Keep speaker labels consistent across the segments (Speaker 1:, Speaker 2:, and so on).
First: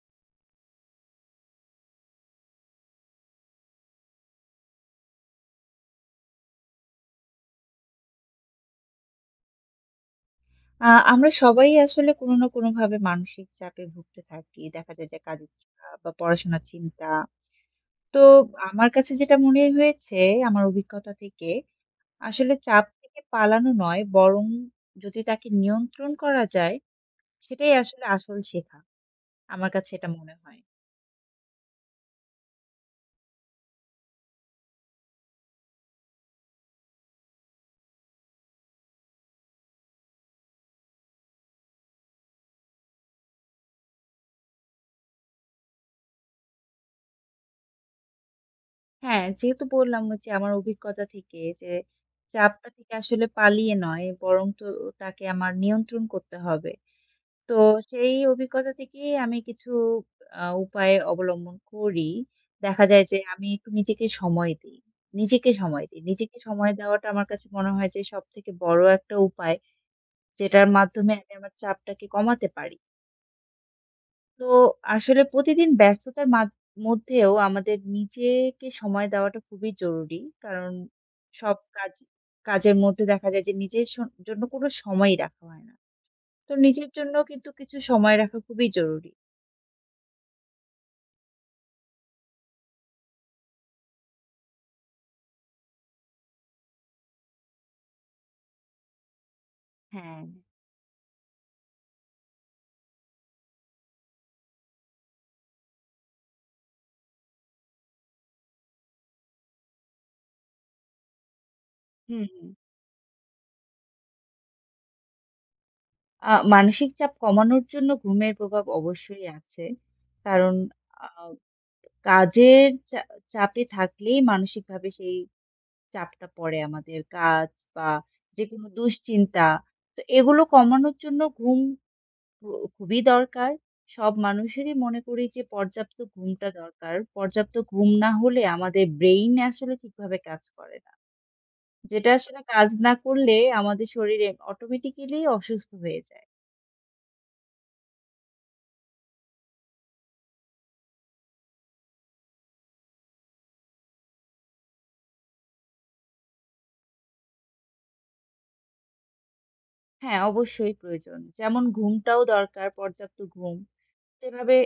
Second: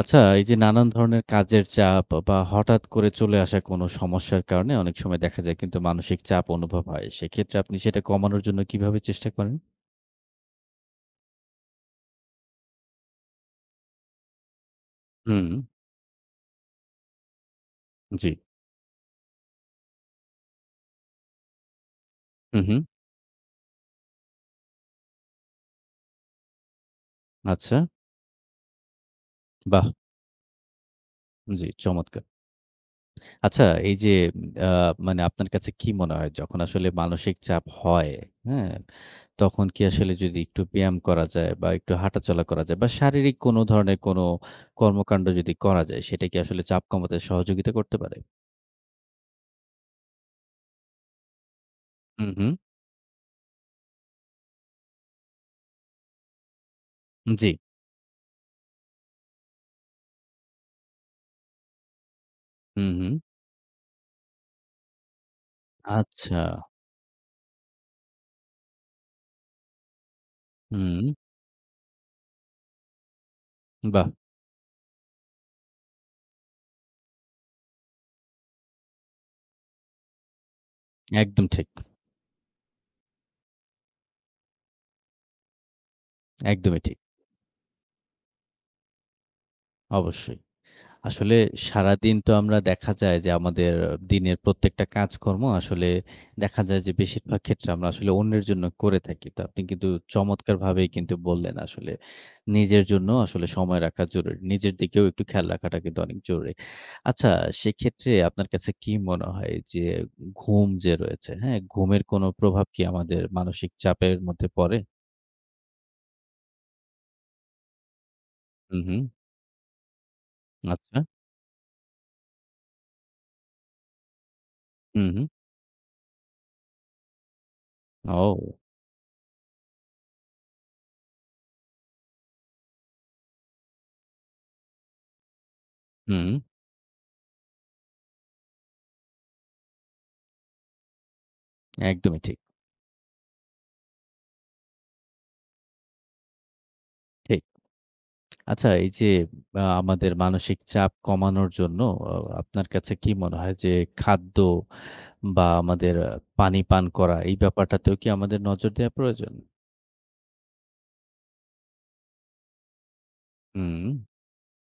Speaker 1: আচ্ছা, এই যে নানান ধরনের কাজের চাপ বা হঠাৎ করে চলে আসা কোনো সমস্যার কারণে অনেক সময় দেখা যায় কিন্তু মানসিক চাপ অনুভব হয়। সেক্ষেত্রে আপনি সেটা কমানোর জন্য কিভাবে চেষ্টা করেন?
Speaker 2: আ আমরা সবাই আসলে কোনো না কোনোভাবে মানসিক চাপে ভুগতে থাকি। দেখা যায় যে
Speaker 1: হুম,
Speaker 2: কাজের চাপ বা পড়াশোনার চিন্তা। তো
Speaker 1: জি।
Speaker 2: আমার কাছে যেটা মনে হয়েছে আমার অভিজ্ঞতা থেকে, আসলে
Speaker 1: হু, হু।
Speaker 2: চাপ থেকে পালানো নয় বরং যদি তাকে নিয়ন্ত্রণ করা যায়, সেটাই
Speaker 1: আচ্ছা,
Speaker 2: আসলে আসল শেখা। আমার
Speaker 1: বাহ!
Speaker 2: কাছে এটা মনে হয়।
Speaker 1: জি, চমৎকার। আচ্ছা, এই যে আ মানে আপনার কাছে কি মনে হয় যখন আসলে মানসিক চাপ হয়, হ্যাঁ? তখন কি আসলে যদি একটু ব্যায়াম করা যায় বা একটু হাঁটাচলা করা যায় বা শারীরিক কোনো ধরনের কোনো কর্মকাণ্ড যদি করা যায়, সেটা কি আসলে চাপ কমাতে সহযোগিতা করতে পারে?
Speaker 2: হ্যাঁ, যেহেতু বললাম যে আমার অভিজ্ঞতা থেকে যে
Speaker 1: হুম, হুম,
Speaker 2: চাপটা থেকে আসলে পালিয়ে নয় বরং তো তাকে আমার নিয়ন্ত্রণ করতে হবে।
Speaker 1: জি।
Speaker 2: তো সেই অভিজ্ঞতা থেকেই আমি কিছু উপায় অবলম্বন করি। দেখা
Speaker 1: হুম,
Speaker 2: যায়
Speaker 1: হুম।
Speaker 2: যে আমি একটু নিজেকে সময় দেই। নিজেকে সময় দেই। নিজেকে
Speaker 1: আচ্ছা।
Speaker 2: সময় দেওয়াটা আমার কাছে মনে হয় যে সবথেকে বড় একটা উপায়, যেটার
Speaker 1: হুম,
Speaker 2: মাধ্যমে আমি আমার চাপটাকে কমাতে পারি।
Speaker 1: বাহ!
Speaker 2: তো আসলে প্রতিদিন ব্যস্ততার মধ্যেও আমাদের নিজেকে সময় দেওয়াটা খুবই জরুরি। কারণ
Speaker 1: একদম
Speaker 2: সব
Speaker 1: ঠিক।
Speaker 2: কাজের মধ্যে দেখা যায় যে নিজের জন্য কোনো সময়ই রাখা হয় না। তো
Speaker 1: একদমই
Speaker 2: নিজের
Speaker 1: ঠিক।
Speaker 2: জন্য কিন্তু কিছু সময় রাখা খুবই জরুরি।
Speaker 1: অবশ্যই। আসলে সারাদিন তো আমরা দেখা যায় যে আমাদের দিনের প্রত্যেকটা কাজকর্ম আসলে দেখা যায় যে বেশিরভাগ ক্ষেত্রে আমরা আসলে অন্যের জন্য করে থাকি। তো আপনি কিন্তু
Speaker 2: হ্যাঁ,
Speaker 1: চমৎকারভাবেই কিন্তু বললেন আসলে নিজের জন্য আসলে সময় রাখা জরুরি। নিজের দিকেও একটু খেয়াল রাখাটা কিন্তু অনেক জরুরি। আচ্ছা সেক্ষেত্রে আপনার কাছে কি মনে হয় যে ঘুম যে রয়েছে, হ্যাঁ? ঘুমের
Speaker 2: হুম,
Speaker 1: কোনো
Speaker 2: হুম।
Speaker 1: প্রভাব কি আমাদের মানসিক চাপের মধ্যে পড়ে?
Speaker 2: মানসিক চাপ কমানোর জন্য ঘুমের প্রভাব
Speaker 1: হু, হু।
Speaker 2: অবশ্যই আছে। কারণ
Speaker 1: আচ্ছা।
Speaker 2: আ কাজের চাপে থাকলেই মানসিকভাবে
Speaker 1: হুম,
Speaker 2: সেই
Speaker 1: হুম।
Speaker 2: চাপটা পড়ে আমাদের। কাজ বা
Speaker 1: ও!
Speaker 2: যেকোনো দুশ্চিন্তা। তো এগুলো কমানোর জন্য ঘুম খু খুবই দরকার। সব মানুষেরই মনে করি যে পর্যাপ্ত
Speaker 1: হুম,
Speaker 2: ঘুমটা দরকার। পর্যাপ্ত ঘুম না হলে আমাদের ব্রেইন আসলে ঠিকভাবে কাজ করে না। যেটা
Speaker 1: একদমই ঠিক,
Speaker 2: আসলে কাজ না করলে আমাদের শরীরে অটোমেটিক্যালি অসুস্থ হয়ে যায়।
Speaker 1: ঠিক। আচ্ছা এই যে আমাদের মানসিক চাপ কমানোর জন্য আ আপনার কাছে কি মনে হয় যে খাদ্য বা আমাদের পানি পান করা এই ব্যাপারটাতেও কি আমাদের নজর দেয়া প্রয়োজন?
Speaker 2: হ্যাঁ, অবশ্যই প্রয়োজন। যেমন ঘুমটাও দরকার, পর্যাপ্ত ঘুম।
Speaker 1: হুম,
Speaker 2: সেভাবে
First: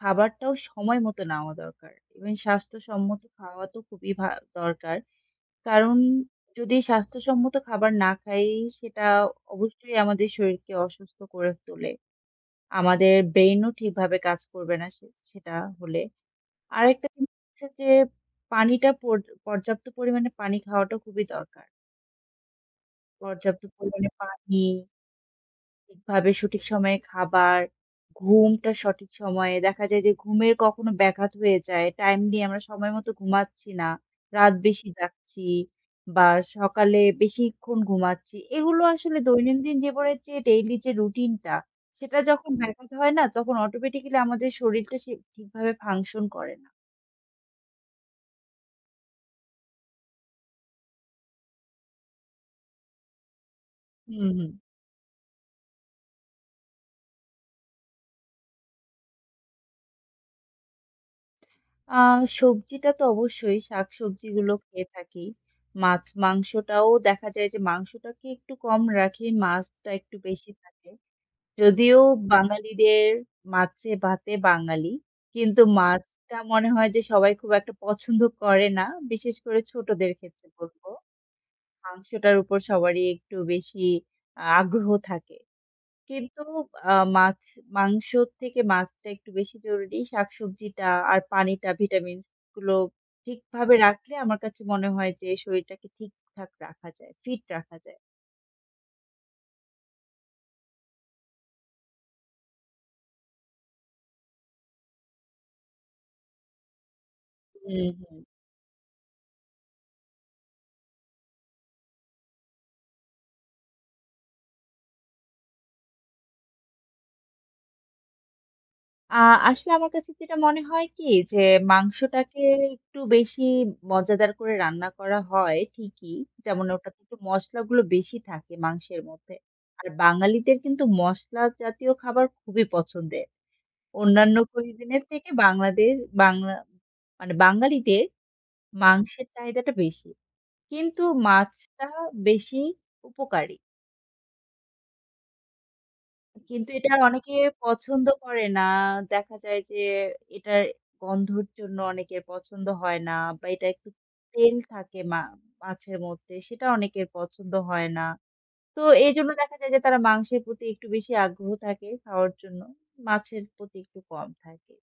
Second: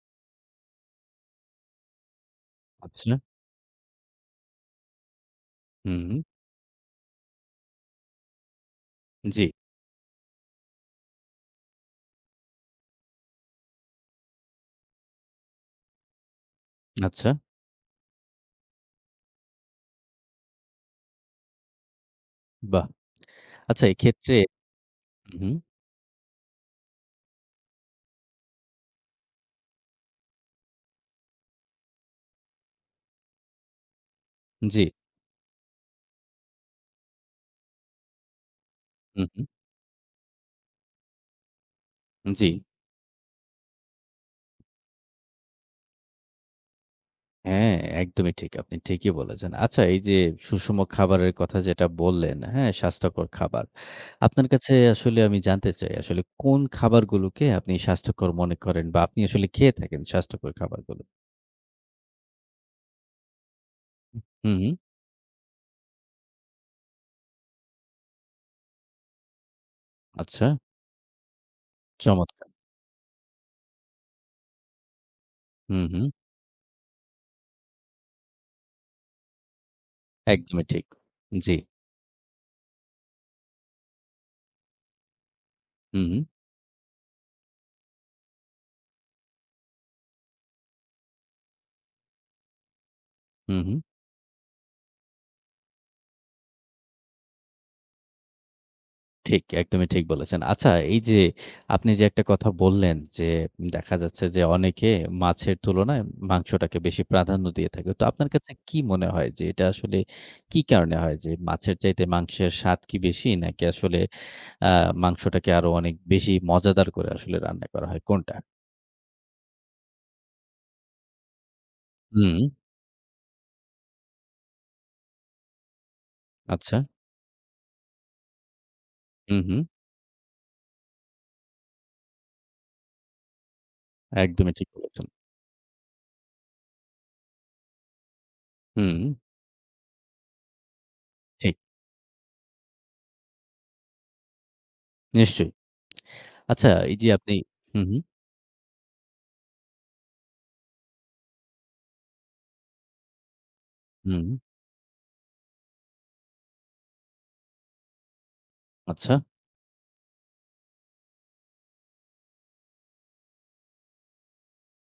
Speaker 2: খাবারটাও সময় মতো নেওয়া দরকার। এবং
Speaker 1: আচ্ছা।
Speaker 2: স্বাস্থ্যসম্মত খাওয়া তো খুবই দরকার। কারণ
Speaker 1: হুম, হুম।
Speaker 2: যদি স্বাস্থ্যসম্মত খাবার না খাই, সেটা
Speaker 1: জি,
Speaker 2: অবশ্যই আমাদের শরীরকে অসুস্থ করে তোলে। আমাদের ব্রেইন ও ঠিকভাবে কাজ করবে না সেটা হলে। আরেকটা
Speaker 1: আচ্ছা,
Speaker 2: জিনিস হচ্ছে যে পানিটা পর্যাপ্ত পরিমাণে পানি খাওয়াটা খুবই দরকার।
Speaker 1: বাহ!
Speaker 2: পর্যাপ্ত
Speaker 1: আচ্ছা
Speaker 2: পরিমাণে
Speaker 1: এক্ষেত্রে
Speaker 2: পানি
Speaker 1: হুম,
Speaker 2: ঠিকভাবে সঠিক সময়ে খাবার, ঘুমটা সঠিক সময়ে দেখা যায় যে ঘুমের কখনো ব্যাঘাত হয়ে যায়। টাইমলি আমরা সময় মতো ঘুমাচ্ছি না। রাত
Speaker 1: জি,
Speaker 2: বেশি জাগছি বা সকালে বেশিক্ষণ ঘুমাচ্ছি। এগুলো আসলে
Speaker 1: হুম,
Speaker 2: দৈনন্দিন জীবনের যে ডেইলি যে রুটিনটা, সেটা
Speaker 1: হুম, জি।
Speaker 2: যখন ব্যাঘাত হয় না, তখন অটোমেটিক্যালি আমাদের শরীরটা সে ঠিকভাবে ফাংশন করে না।
Speaker 1: হ্যাঁ, একদমই ঠিক। আপনি ঠিকই বলেছেন। আচ্ছা এই যে সুষম খাবারের কথা যেটা বললেন, হ্যাঁ? স্বাস্থ্যকর খাবার।
Speaker 2: হুম,
Speaker 1: আপনার
Speaker 2: হুম।
Speaker 1: কাছে আসলে আমি জানতে চাই আসলে কোন খাবারগুলোকে আপনি স্বাস্থ্যকর মনে করেন বা আপনি আসলে খেয়ে থাকেন স্বাস্থ্যকর খাবারগুলো?
Speaker 2: আ সবজিটা তো অবশ্যই শাকসবজিগুলো
Speaker 1: হুম, হুম।
Speaker 2: খেয়ে থাকি। মাছ, মাংসটাও দেখা যায় যে মাংসটাকে একটু কম রাখি, মাছটা একটু
Speaker 1: আচ্ছা,
Speaker 2: বেশি থাকে। যদিও
Speaker 1: চমৎকার!
Speaker 2: বাঙালিদের মাছে ভাতে বাঙালি, কিন্তু
Speaker 1: হুম, হুম।
Speaker 2: মাছটা মনে হয় যে সবাই খুব একটা পছন্দ করে না। বিশেষ করে ছোটদের ক্ষেত্রে
Speaker 1: একদমই
Speaker 2: বলব।
Speaker 1: ঠিক। জি।
Speaker 2: মাংসটার উপর সবারই একটু বেশি আগ্রহ থাকে।
Speaker 1: হুম, হুম।
Speaker 2: কিন্তু আ মাছ মাংসর থেকে মাছটা একটু বেশি জরুরি। শাকসবজিটা আর পানিটা, ভিটামিনস গুলো
Speaker 1: হুম,
Speaker 2: ঠিকভাবে
Speaker 1: হুম।
Speaker 2: রাখলে আমার কাছে মনে হয় যে শরীরটাকে ঠিকঠাক রাখা যায়, ফিট রাখা যায়।
Speaker 1: ঠিক, একদমই ঠিক বলেছেন। আচ্ছা এই যে আপনি যে একটা কথা বললেন যে দেখা যাচ্ছে যে অনেকে মাছের তুলনায় মাংসটাকে বেশি প্রাধান্য দিয়ে
Speaker 2: হুম,
Speaker 1: থাকে। তো
Speaker 2: হুম।
Speaker 1: আপনার কাছে কি মনে হয় যে এটা আসলে কি কারণে হয় যে মাছের চাইতে মাংসের স্বাদ কি বেশি নাকি আসলে আ মাংসটাকে আরো অনেক বেশি মজাদার করে আসলে রান্না করা হয় কোনটা?
Speaker 2: আ আসলে আমার কাছে যেটা মনে হয় কি যে
Speaker 1: হুম,
Speaker 2: মাংসটাকে একটু বেশি মজাদার করে রান্না করা হয় ঠিকই। যেমন
Speaker 1: আচ্ছা।
Speaker 2: ওটাতে একটু মসলাগুলো বেশি থাকে মাংসের মধ্যে।
Speaker 1: হুম, হুম।
Speaker 2: আর বাঙালিদের কিন্তু মসলা জাতীয় খাবার খুবই পছন্দের। অন্যান্য
Speaker 1: একদমই ঠিক
Speaker 2: কুইজিনের
Speaker 1: বলেছেন।
Speaker 2: থেকে বাংলাদেশ বাংলা মানে বাঙালিদের
Speaker 1: হুম,
Speaker 2: মাংসের চাহিদাটা বেশি। কিন্তু
Speaker 1: ঠিক।
Speaker 2: মাছটা বেশি উপকারী।
Speaker 1: নিশ্চয়ই।
Speaker 2: কিন্তু
Speaker 1: আচ্ছা
Speaker 2: এটা
Speaker 1: এই যে
Speaker 2: অনেকে
Speaker 1: আপনি হুম, হুম,
Speaker 2: পছন্দ করে না। দেখা যায় যে এটার গন্ধর জন্য অনেকের পছন্দ হয় না বা এটা একটু
Speaker 1: হুম,
Speaker 2: তেল থাকে মাছের মধ্যে সেটা অনেকের পছন্দ হয় না। তো
Speaker 1: আচ্ছা।
Speaker 2: এজন্য দেখা যায় যে তারা মাংসের প্রতি একটু বেশি আগ্রহ থাকে খাওয়ার জন্য। মাছের প্রতি একটু কম থাকে।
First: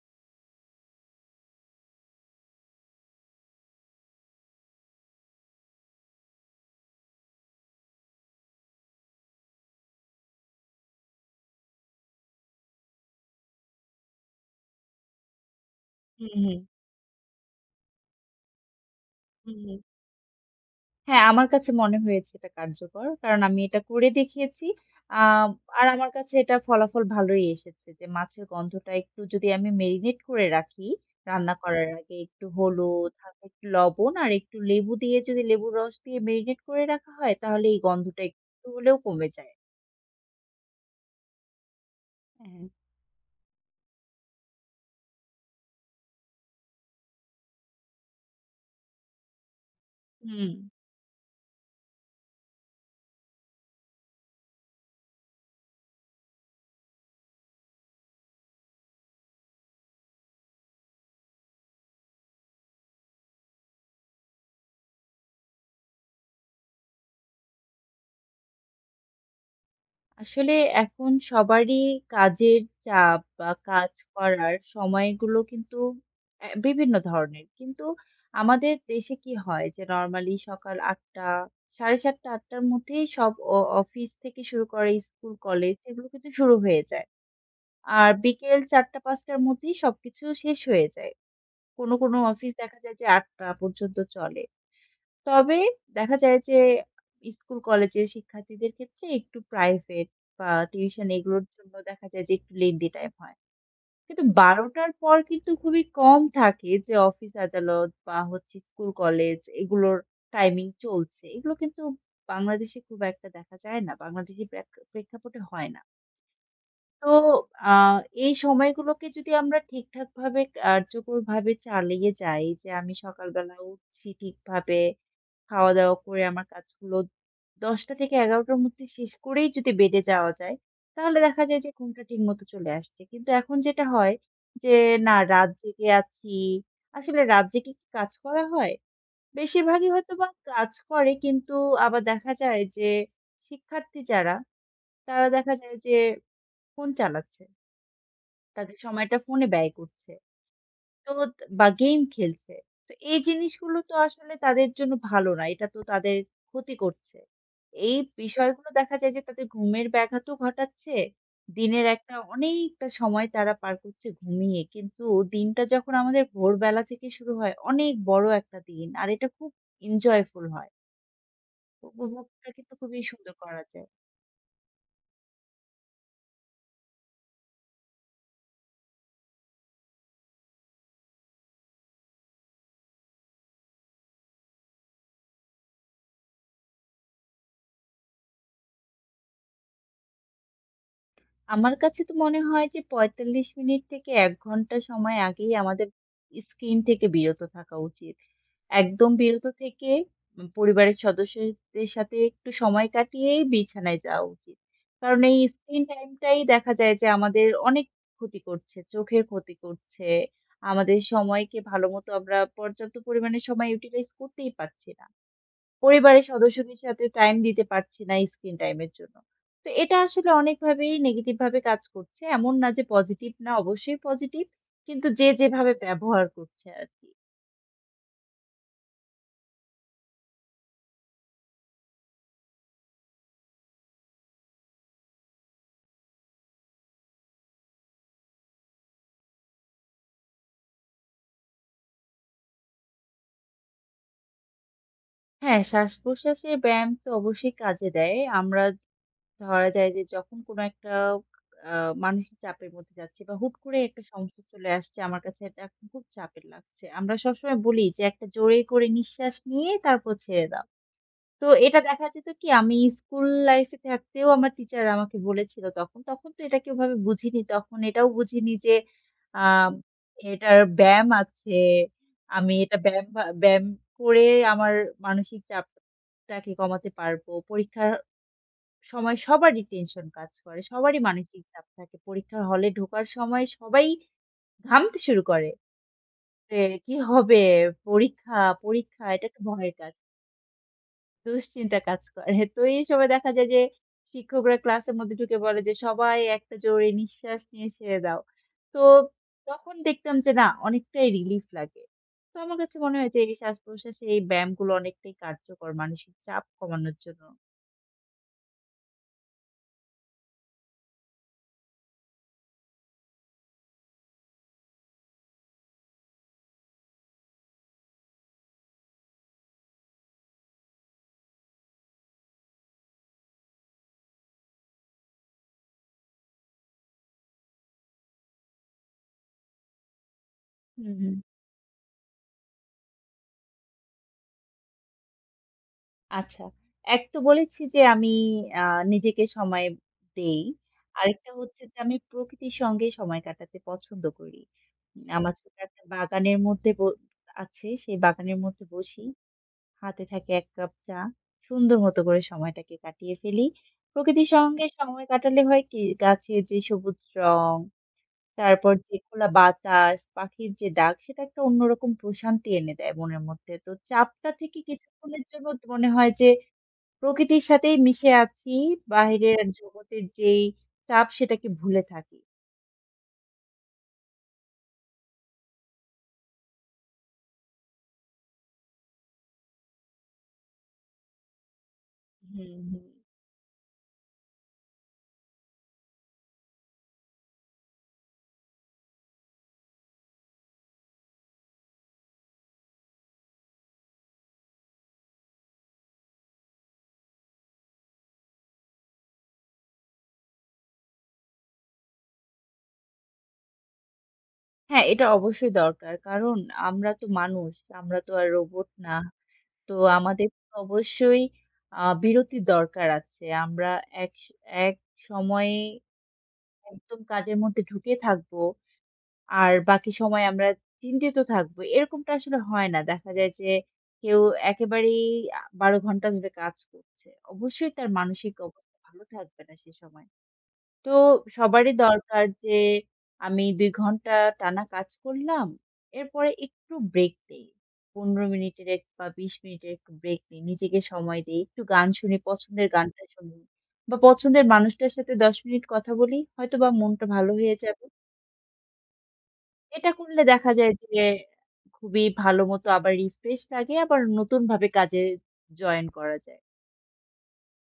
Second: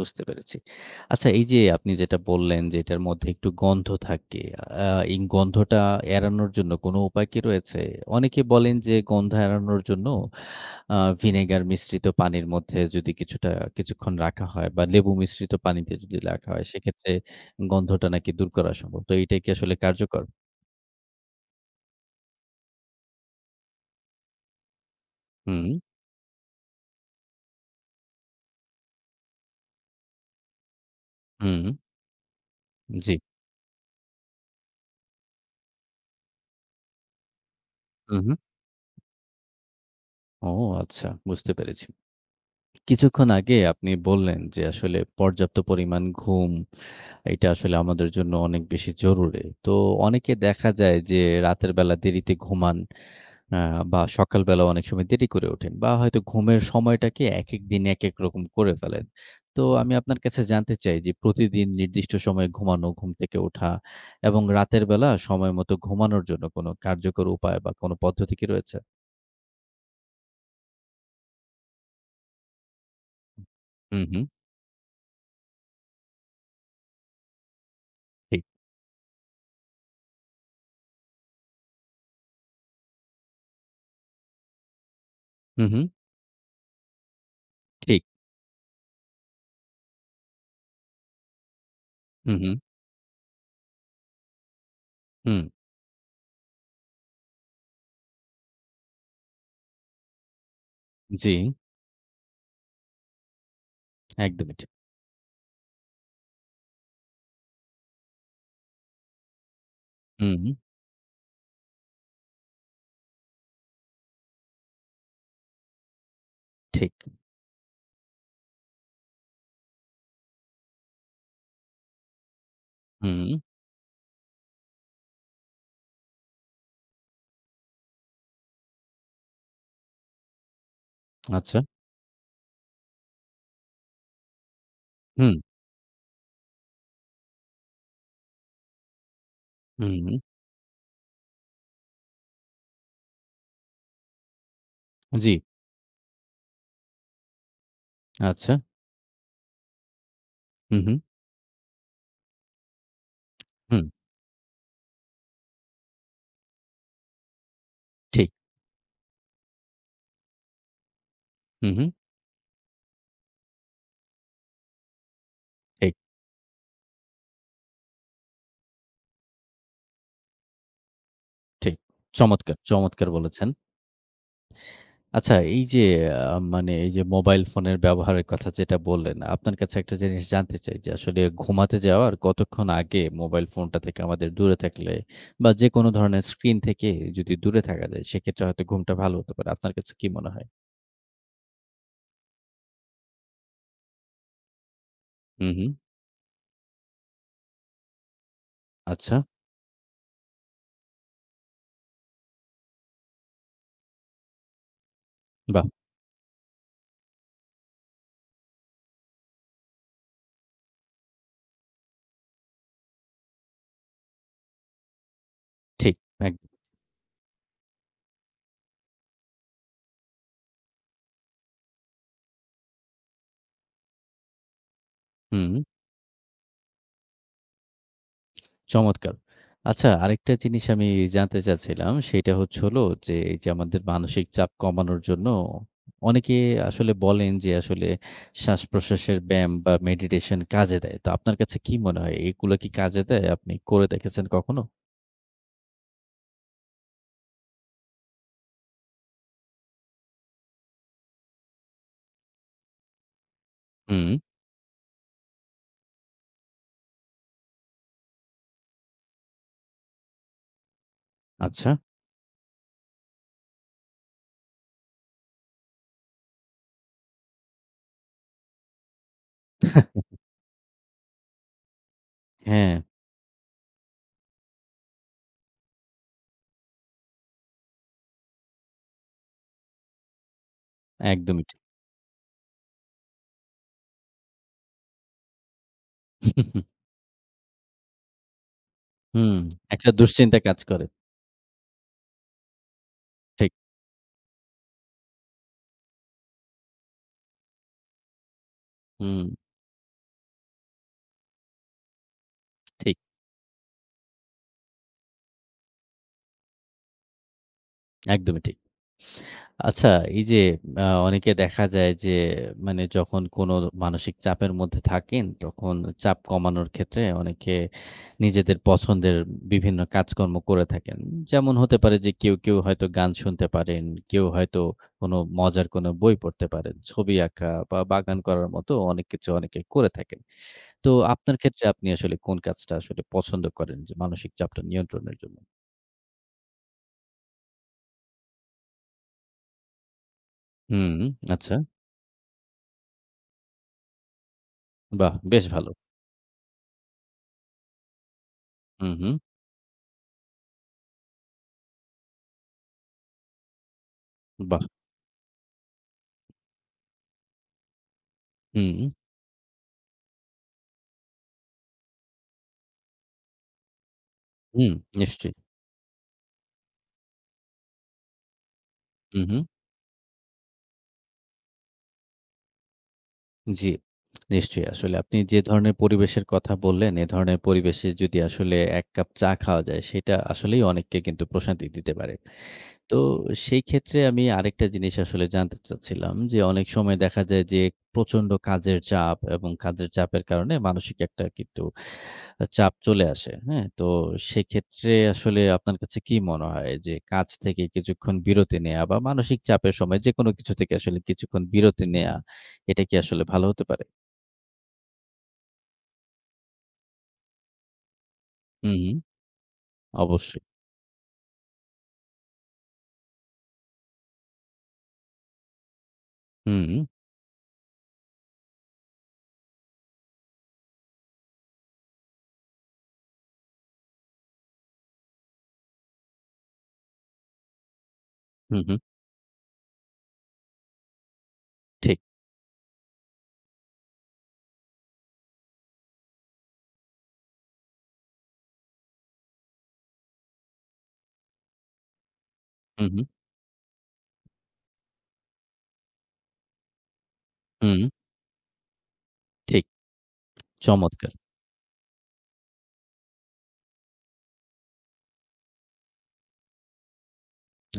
Speaker 1: বুঝতে পেরেছি। আচ্ছা এই যে আপনি যেটা বললেন যে এটার মধ্যে একটু গন্ধ থাকে। আ এই গন্ধটা এড়ানোর জন্য কোনো উপায় কি রয়েছে? অনেকে বলেন যে গন্ধ এড়ানোর জন্য আ ভিনেগার মিশ্রিত পানির মধ্যে যদি কিছুটা কিছুক্ষণ রাখা হয় বা লেবু মিশ্রিত পানিতে যদি
Speaker 2: হুম,
Speaker 1: রাখা
Speaker 2: হুম।
Speaker 1: হয় সেক্ষেত্রে গন্ধটা নাকি দূর করা সম্ভব। তো এইটাই কি
Speaker 2: হুম,
Speaker 1: আসলে
Speaker 2: হুম।
Speaker 1: কার্যকর?
Speaker 2: হ্যাঁ, আমার কাছে মনে হয়েছে এটা কার্যকর। কারণ আমি এটা করে দেখিয়েছি। আ
Speaker 1: হুম,
Speaker 2: আর আমার কাছে এটা ফলাফল ভালোই এসেছে যে মাছের গন্ধটা একটু যদি আমি মেরিনেট করে রাখি, রান্না
Speaker 1: হুম,
Speaker 2: করার আগে একটু হলুদ,
Speaker 1: জি।
Speaker 2: হালকা একটু লবণ আর একটু লেবু দিয়ে যদি লেবুর রস দিয়ে মেরিনেট করে রাখা হয় তাহলে এই
Speaker 1: হু,
Speaker 2: গন্ধটা
Speaker 1: হু।
Speaker 2: একটু হলেও কমে যায়।
Speaker 1: ও আচ্ছা বুঝতে পেরেছি।
Speaker 2: হ্যাঁ।
Speaker 1: কিছুক্ষণ আগে আপনি বললেন যে আসলে পর্যাপ্ত পরিমাণ ঘুম এটা আসলে আমাদের জন্য অনেক বেশি জরুরি। তো অনেকে
Speaker 2: হুম।
Speaker 1: দেখা যায় যে রাতের বেলা দেরিতে ঘুমান আ বা সকালবেলা অনেক সময় দেরি করে ওঠেন বা হয়তো ঘুমের সময়টাকে একেক দিন একেক রকম করে ফেলেন। তো আমি আপনার কাছে জানতে চাই যে প্রতিদিন নির্দিষ্ট সময়ে ঘুমানো, ঘুম থেকে ওঠা এবং রাতের বেলা সময় মতো ঘুমানোর জন্য কোনো কার্যকর উপায় বা কোনো পদ্ধতি কি রয়েছে?
Speaker 2: আসলে এখন সবারই কাজের চাপ বা কাজ
Speaker 1: হুম, হুম।
Speaker 2: করার সময়গুলো কিন্তু বিভিন্ন ধরনের। কিন্তু
Speaker 1: ঠিক।
Speaker 2: আমাদের দেশে কি হয় যে নরমালি সকাল ৮:০০ ৭:৩০ ৮:০০ র মধ্যেই সব অফিস থেকে শুরু করে স্কুল,
Speaker 1: হুম,
Speaker 2: কলেজ
Speaker 1: হুম।
Speaker 2: এগুলো কিন্তু শুরু হয়ে যায়।
Speaker 1: ঠিক।
Speaker 2: আর বিকেল ৪:০০ ৫:০০ র মধ্যেই সবকিছু শেষ হয়ে যায়। কোনো, কোনো
Speaker 1: হুম,
Speaker 2: অফিস
Speaker 1: হুম।
Speaker 2: দেখা যায় যে ৮:০০ পর্যন্ত চলে।
Speaker 1: হুম।
Speaker 2: তবে দেখা যায় যে স্কুল কলেজের শিক্ষার্থীদের ক্ষেত্রে একটু প্রাইভেট বা টিউশন
Speaker 1: জি।
Speaker 2: এগুলোর জন্য দেখা যায় যে একটু লেংদি টাইম হয়। কিন্তু
Speaker 1: একদমই ঠিক।
Speaker 2: ১২:০০ পর কিন্তু খুবই কম থাকে যে অফিস আদালত বা হচ্ছে স্কুল কলেজ এগুলোর
Speaker 1: হুম,
Speaker 2: টাইমিং চলছে। এগুলো কিন্তু বাংলাদেশে খুব একটা দেখা যায় না। বাংলাদেশি প্রেক্ষাপটে হয় না।
Speaker 1: ঠিক।
Speaker 2: তো আ এই সময়গুলোকে যদি আমরা ঠিকঠাকভাবে কার্যকরভাবে চালিয়ে যাই যে আমি
Speaker 1: হুম,
Speaker 2: সকালবেলা উঠছি ঠিকভাবে খাওয়া-দাওয়া করে আমার কাজগুলো ১০:০০-১১:০০ র মধ্যে শেষ করেই যদি বেডে যাওয়া যায়, তাহলে দেখা
Speaker 1: আচ্ছা।
Speaker 2: যায় যে ঘুমটা ঠিকমতো চলে আসছে। কিন্তু এখন যেটা হয় যে, না
Speaker 1: হুম,
Speaker 2: রাত জেগে আছি। আসলে রাত জেগে কি কাজ করা হয়? বেশিরভাগই
Speaker 1: হুম, হুম।
Speaker 2: হয়তোবা কাজ করে কিন্তু আবার দেখা যায় যে শিক্ষার্থী যারা, তারা
Speaker 1: জি,
Speaker 2: দেখা যায় যে ফোন চালাচ্ছে।
Speaker 1: আচ্ছা।
Speaker 2: তাদের সময়টা ফোনে ব্যয় করছে।
Speaker 1: হুম, হুম,
Speaker 2: তো বা গেম খেলছে। তো এই জিনিসগুলো
Speaker 1: হুম।
Speaker 2: তো আসলে তাদের জন্য ভালো না। এটা তো তাদের ক্ষতি করছে। এই
Speaker 1: ঠিক।
Speaker 2: বিষয়গুলো দেখা যায় যে তাদের ঘুমের ব্যাঘাতও ঘটাচ্ছে।
Speaker 1: হুম,
Speaker 2: দিনের
Speaker 1: হুম।
Speaker 2: একটা অনেকটা সময় তারা পার করছে ঘুমিয়ে। কিন্তু দিনটা যখন
Speaker 1: ঠিক,
Speaker 2: আমাদের ভোরবেলা থেকে শুরু হয়, অনেক বড় একটা দিন। আর এটা খুব enjoyful হয়।
Speaker 1: ঠিক।
Speaker 2: উপভোগটা
Speaker 1: চমৎকার,
Speaker 2: কিন্তু খুবই
Speaker 1: চমৎকার
Speaker 2: সুন্দর
Speaker 1: বলেছেন।
Speaker 2: করা যায়।
Speaker 1: আচ্ছা এই যে মানে এই যে মোবাইল ফোনের ব্যবহারের কথা যেটা বললেন, আপনার কাছে একটা জিনিস জানতে চাই যে আসলে ঘুমাতে যাওয়ার কতক্ষণ আগে মোবাইল ফোনটা থেকে আমাদের দূরে থাকলে বা যেকোনো ধরনের স্ক্রিন থেকে যদি দূরে থাকা যায় সেক্ষেত্রে হয়তো ঘুমটা ভালো হতে পারে। আপনার কাছে কি মনে হয়?
Speaker 2: আমার কাছে তো মনে হয় যে ৪৫ মিনিট থেকে ১ ঘন্টা সময়
Speaker 1: হুম,
Speaker 2: আগেই
Speaker 1: হুম।
Speaker 2: আমাদের স্ক্রিন থেকে বিরত থাকা উচিত। একদম
Speaker 1: আচ্ছা,
Speaker 2: বিরত থেকে পরিবারের সদস্যদের সাথে একটু সময় কাটিয়েই বিছানায় যাওয়া উচিত। কারণ এই
Speaker 1: বাহ!
Speaker 2: স্ক্রিন টাইমটাই দেখা যায় যে আমাদের অনেক ক্ষতি করছে, চোখের ক্ষতি করছে। আমাদের সময়কে ভালোমতো আমরা পর্যাপ্ত পরিমাণে সময় ইউটিলাইজ করতেই পারছি না।
Speaker 1: ঠিক।
Speaker 2: পরিবারের
Speaker 1: একদম।
Speaker 2: সদস্যদের সাথে টাইম দিতে পারছি না স্ক্রিন টাইমের জন্য। তো এটা আসলে অনেকভাবেই নেগেটিভ ভাবে কাজ করছে। এমন না যে পজিটিভ না, অবশ্যই পজিটিভ। কিন্তু যে
Speaker 1: হুম।
Speaker 2: যেভাবে ব্যবহার করছে আরকি।
Speaker 1: চমৎকার! আচ্ছা আরেকটা জিনিস আমি জানতে চাচ্ছিলাম সেটা হচ্ছে হলো যে, এই যে আমাদের মানসিক চাপ কমানোর জন্য অনেকে আসলে বলেন যে আসলে শ্বাসপ্রশ্বাসের ব্যায়াম বা মেডিটেশন কাজে দেয়। তো আপনার কাছে কি মনে হয় এগুলা কি কাজে দেয়? আপনি করে দেখেছেন কখনো?
Speaker 2: হ্যাঁ, শ্বাস-প্রশ্বাসের ব্যায়াম তো অবশ্যই কাজে দেয়। আমরা ধরা যায় যে যখন কোনো একটা আ মানসিক চাপের মধ্যে যাচ্ছি বা হুট করে একটা
Speaker 1: হুম।
Speaker 2: সমস্যা চলে আসছে, আমার কাছে এটা এখন খুব চাপের লাগছে। আমরা সবসময় বলি যে, "একটা জোরে করে নিঃশ্বাস নিয়ে তারপর ছেড়ে দাও।" তো
Speaker 1: আচ্ছা।
Speaker 2: এটা দেখা যেত কি আমি স্কুল লাইফ এ থাকতেও আমার টিচার আমাকে বলেছিল তখন। তখন তো এটাকে ওভাবে বুঝিনি। তখন এটাও বুঝিনি যে আ এটার ব্যায়াম আছে। আমি
Speaker 1: হ্যাঁ,
Speaker 2: এটা ব্যায়াম বা ব্যায়াম করে আমার মানসিক চাপটাকে কমাতে পারবো। পরীক্ষার সময় সবারই টেনশন কাজ করে। সবারই মানসিক
Speaker 1: একদমই ঠিক।
Speaker 2: চাপ থাকে। পরীক্ষার হলে ঢোকার সময় সবাই ঘামতে শুরু করে। যে কি হবে? পরীক্ষা, পরীক্ষা এটা
Speaker 1: হুম,
Speaker 2: একটা ভয়ের
Speaker 1: একটা
Speaker 2: কাজ।
Speaker 1: দুশ্চিন্তা কাজ করে।
Speaker 2: দুশ্চিন্তা কাজ করে। তো এই সময় দেখা যায়
Speaker 1: ঠিক।
Speaker 2: যে শিক্ষকরা ক্লাসের মধ্যে ঢুকে বলে যে, "সবাই একটা জোরে নিঃশ্বাস নিয়ে ছেড়ে দাও।" তো
Speaker 1: হুম,
Speaker 2: তখন দেখতাম যে না অনেকটাই রিলিফ লাগে। তো আমার কাছে মনে
Speaker 1: ঠিক।
Speaker 2: হয় যে এই শ্বাস-প্রশ্বাসের এই ব্যায়ামগুলো অনেকটাই কার্যকর মানসিক চাপ কমানোর জন্য।
Speaker 1: একদমই ঠিক। আচ্ছা, এই যে অনেকে দেখা যায় যে মানে যখন কোনো মানসিক চাপের মধ্যে থাকেন, তখন চাপ কমানোর ক্ষেত্রে অনেকে নিজেদের পছন্দের বিভিন্ন কাজকর্ম করে থাকেন। যেমন হতে পারে যে কেউ হয়তো গান শুনতে পারেন, কেউ হয়তো কোনো মজার কোনো বই পড়তে পারেন, ছবি আঁকা বা বাগান করার মতো অনেক কিছু অনেকে করে থাকেন। তো
Speaker 2: হুম, হুম।
Speaker 1: আপনার ক্ষেত্রে আপনি আসলে কোন কাজটা আসলে পছন্দ করেন যে মানসিক চাপটা নিয়ন্ত্রণের জন্য?
Speaker 2: আচ্ছা। এক তো বলেছি যে আমি আ নিজেকে সময় দেই।
Speaker 1: হুম,
Speaker 2: আরেকটা
Speaker 1: আচ্ছা।
Speaker 2: হচ্ছে যে আমি প্রকৃতির সঙ্গে সময় কাটাতে পছন্দ করি।
Speaker 1: বাহ!
Speaker 2: আমার
Speaker 1: বেশ
Speaker 2: ছোট
Speaker 1: ভালো।
Speaker 2: একটা বাগানের মধ্যে আছে। সেই বাগানের মধ্যে
Speaker 1: হুম,
Speaker 2: বসি।
Speaker 1: হুম।
Speaker 2: হাতে থাকে ১ কাপ চা। সুন্দর মতো করে সময়টাকে কাটিয়ে ফেলি। প্রকৃতির
Speaker 1: বাহ!
Speaker 2: সঙ্গে সময় কাটালে হয় কি গাছের যে সবুজ রং, তারপর
Speaker 1: হুম।
Speaker 2: যে খোলা বাতাস, পাখির যে ডাক সেটা একটা অন্যরকম প্রশান্তি এনে দেয় মনের মধ্যে। তো চাপটা থেকে
Speaker 1: হুম,
Speaker 2: কিছুক্ষণের
Speaker 1: নিশ্চয়ই।
Speaker 2: জন্য মনে হয় যে প্রকৃতির সাথেই মিশে আছি।
Speaker 1: হু, হু।
Speaker 2: বাহিরের জগতের যেই চাপ সেটাকে ভুলে থাকি।
Speaker 1: জি, নিশ্চয়ই। আসলে আপনি যে ধরনের পরিবেশের কথা বললেন, এ ধরনের পরিবেশে যদি আসলে ১ কাপ চা খাওয়া যায়, সেটা আসলেই অনেককে কিন্তু প্রশান্তি দিতে পারে।
Speaker 2: হুম, হুম।
Speaker 1: তো সেই ক্ষেত্রে আমি আরেকটা জিনিস আসলে জানতে চাচ্ছিলাম যে, অনেক সময় দেখা যায় যে প্রচণ্ড কাজের চাপ এবং কাজের চাপের কারণে মানসিক একটা কিন্তু চাপ চলে আসে। হ্যাঁ? তো সেক্ষেত্রে আসলে আপনার কাছে কি মনে হয় যে কাজ থেকে কিছুক্ষণ বিরতি নেয়া বা মানসিক চাপের সময় যেকোনো কিছু থেকে আসলে কিছুক্ষণ বিরতি নেয়া এটা কি আসলে ভালো হতে পারে?
Speaker 2: হ্যাঁ, এটা অবশ্যই দরকার। কারণ আমরা তো মানুষ, আমরা তো আর রোবট
Speaker 1: হুম, হুম,
Speaker 2: না। তো আমাদের তো
Speaker 1: অবশ্যই।
Speaker 2: অবশ্যই বিরতির দরকার আছে। আমরা এক স এক সময়ে
Speaker 1: হুম, হুম,
Speaker 2: একদম কাজের মধ্যে ঢুকে থাকবো। আর বাকি সময় আমরা চিন্তিত থাকবো। এরকমটা আসলে হয় না। দেখা যায় যে কেউ একেবারেই ১২ ঘন্টা ধরে কাজ করছে। অবশ্যই তার মানসিক
Speaker 1: হুম, হুম,
Speaker 2: অবস্থা ভালো থাকবে না সে সময়। তো সবারই
Speaker 1: ঠিক।
Speaker 2: দরকার যে আমি ২ ঘন্টা টানা কাজ করলাম। এরপরে একটু ব্রেক দেই। ১৫ মিনিটের এক বা ২০ মিনিটের একটু ব্রেক নিই। নিজেকে সময় দেই। একটু গান শুনি, পছন্দের
Speaker 1: হুম, হুম,
Speaker 2: গানটা শুনি বা পছন্দের মানুষটার সাথে ১০ মিনিট কথা বলি। হয়তোবা মনটা ভালো হয়ে
Speaker 1: হুম,
Speaker 2: যাবে।
Speaker 1: হুম, ঠিক।
Speaker 2: এটা করলে দেখা যায় যে
Speaker 1: চমৎকার!
Speaker 2: খুবই ভালো মতো আবার রিফ্রেশ লাগে, আবার নতুনভাবে কাজে জয়েন করা যায়।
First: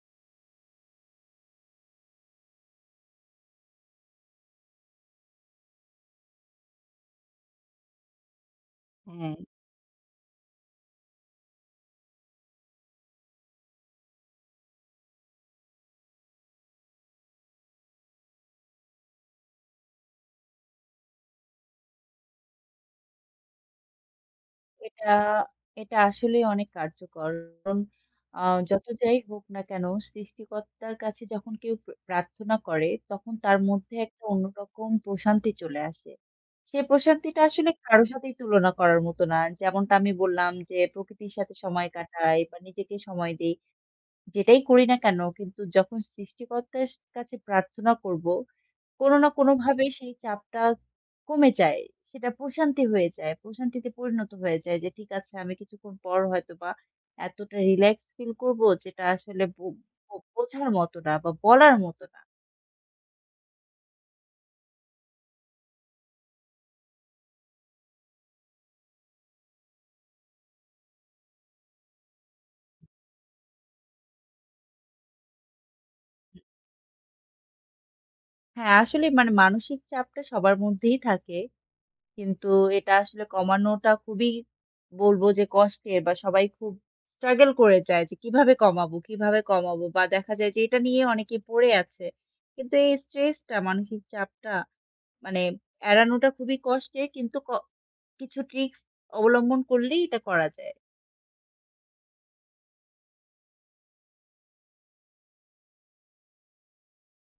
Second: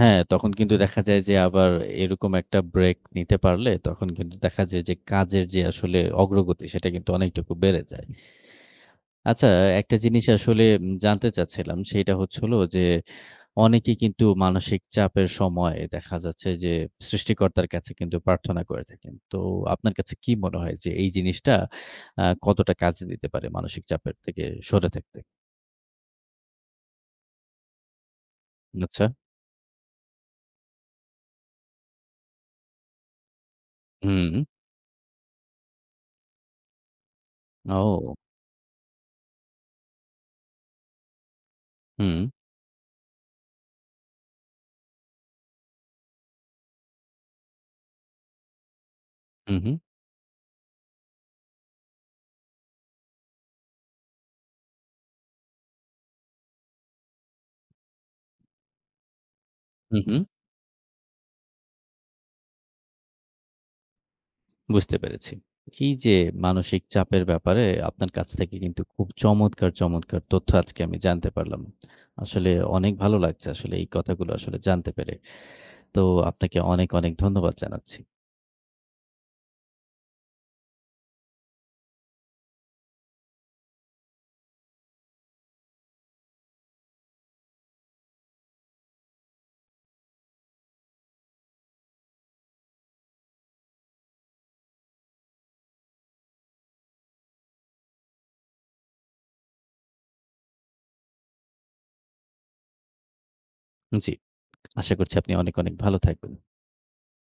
Speaker 1: হ্যাঁ, তখন কিন্তু দেখা যায় যে আবার এরকম একটা ব্রেক নিতে পারলে তখন কিন্তু দেখা যায় যে কাজের যে আসলে অগ্রগতি সেটা কিন্তু অনেকটুকু বেড়ে যায়।
Speaker 2: হুম।
Speaker 1: আচ্ছা একটা জিনিস আসলে জানতে চাচ্ছিলাম সেটা হচ্ছে হলো যে অনেকেই কিন্তু মানসিক চাপের সময় দেখা যাচ্ছে যে সৃষ্টিকর্তার কাছে কিন্তু প্রার্থনা করে থাকেন। তো আপনার কাছে কি মনে হয় যে এই জিনিসটা কতটা কাজে দিতে পারে মানসিক চাপের থেকে সরে
Speaker 2: এটা
Speaker 1: থাকতে?
Speaker 2: এটা আসলেই অনেক কার্যকর। কারণ আ যত
Speaker 1: আচ্ছা।
Speaker 2: যাই হোক না কেন সৃষ্টিকর্তার কাছে যখন কেউ প্রার্থনা করে তখন তার মধ্যে একটা
Speaker 1: হুম।
Speaker 2: অন্যরকম প্রশান্তি চলে আসে। সে প্রশান্তিটা আসলে কারো
Speaker 1: ও!
Speaker 2: সাথেই তুলনা করার মতো না। যেমনটা আমি বললাম যে প্রকৃতির সাথে সময়
Speaker 1: হুম।
Speaker 2: কাটাই বা নিজেকে সময় দেই। যেটাই করি না কেন কিন্তু যখন সৃষ্টিকর্তার কাছে প্রার্থনা করব, কোনো না
Speaker 1: হু, হু।
Speaker 2: কোনোভাবে সেই চাপটা কমে যায়। সেটা প্রশান্তি হয়ে যায়। প্রশান্তিতে পরিণত হয়ে যায় যে ঠিক আছে আমি কিছুক্ষণ পর হয়তোবা এতটা রিল্যাক্স ফিল করব যেটা আসলে বো
Speaker 1: হু, হু।
Speaker 2: বো বোঝার মতো না বা বলার মতো না।
Speaker 1: বুঝতে পেরেছি। এই যে মানসিক চাপের ব্যাপারে আপনার কাছ থেকে কিন্তু খুব চমৎকার, চমৎকার তথ্য আজকে আমি জানতে পারলাম। আসলে অনেক ভালো লাগছে আসলে এই কথাগুলো আসলে জানতে পেরে। তো আপনাকে অনেক, অনেক ধন্যবাদ জানাচ্ছি।
Speaker 2: হ্যাঁ, আসলে মানে মানসিক চাপটা সবার মধ্যেই থাকে। কিন্তু এটা আসলে কমানোটা খুবই বলবো যে কষ্টের বা সবাই খুব struggle করে যায় যে কিভাবে কমাবো, কিভাবে কমাবো? বা দেখা যায় যে এটা নিয়ে অনেকে পড়ে আছে। কিন্তু এই স্ট্রেসটা মানসিক চাপটা মানে এড়ানোটা খুবই কষ্টের কিন্তু কিছু ট্রিকস অবলম্বন করলেই এটা করা যায়।
Speaker 1: জি। আশা করছি আপনি অনেক, অনেক ভালো থাকবেন।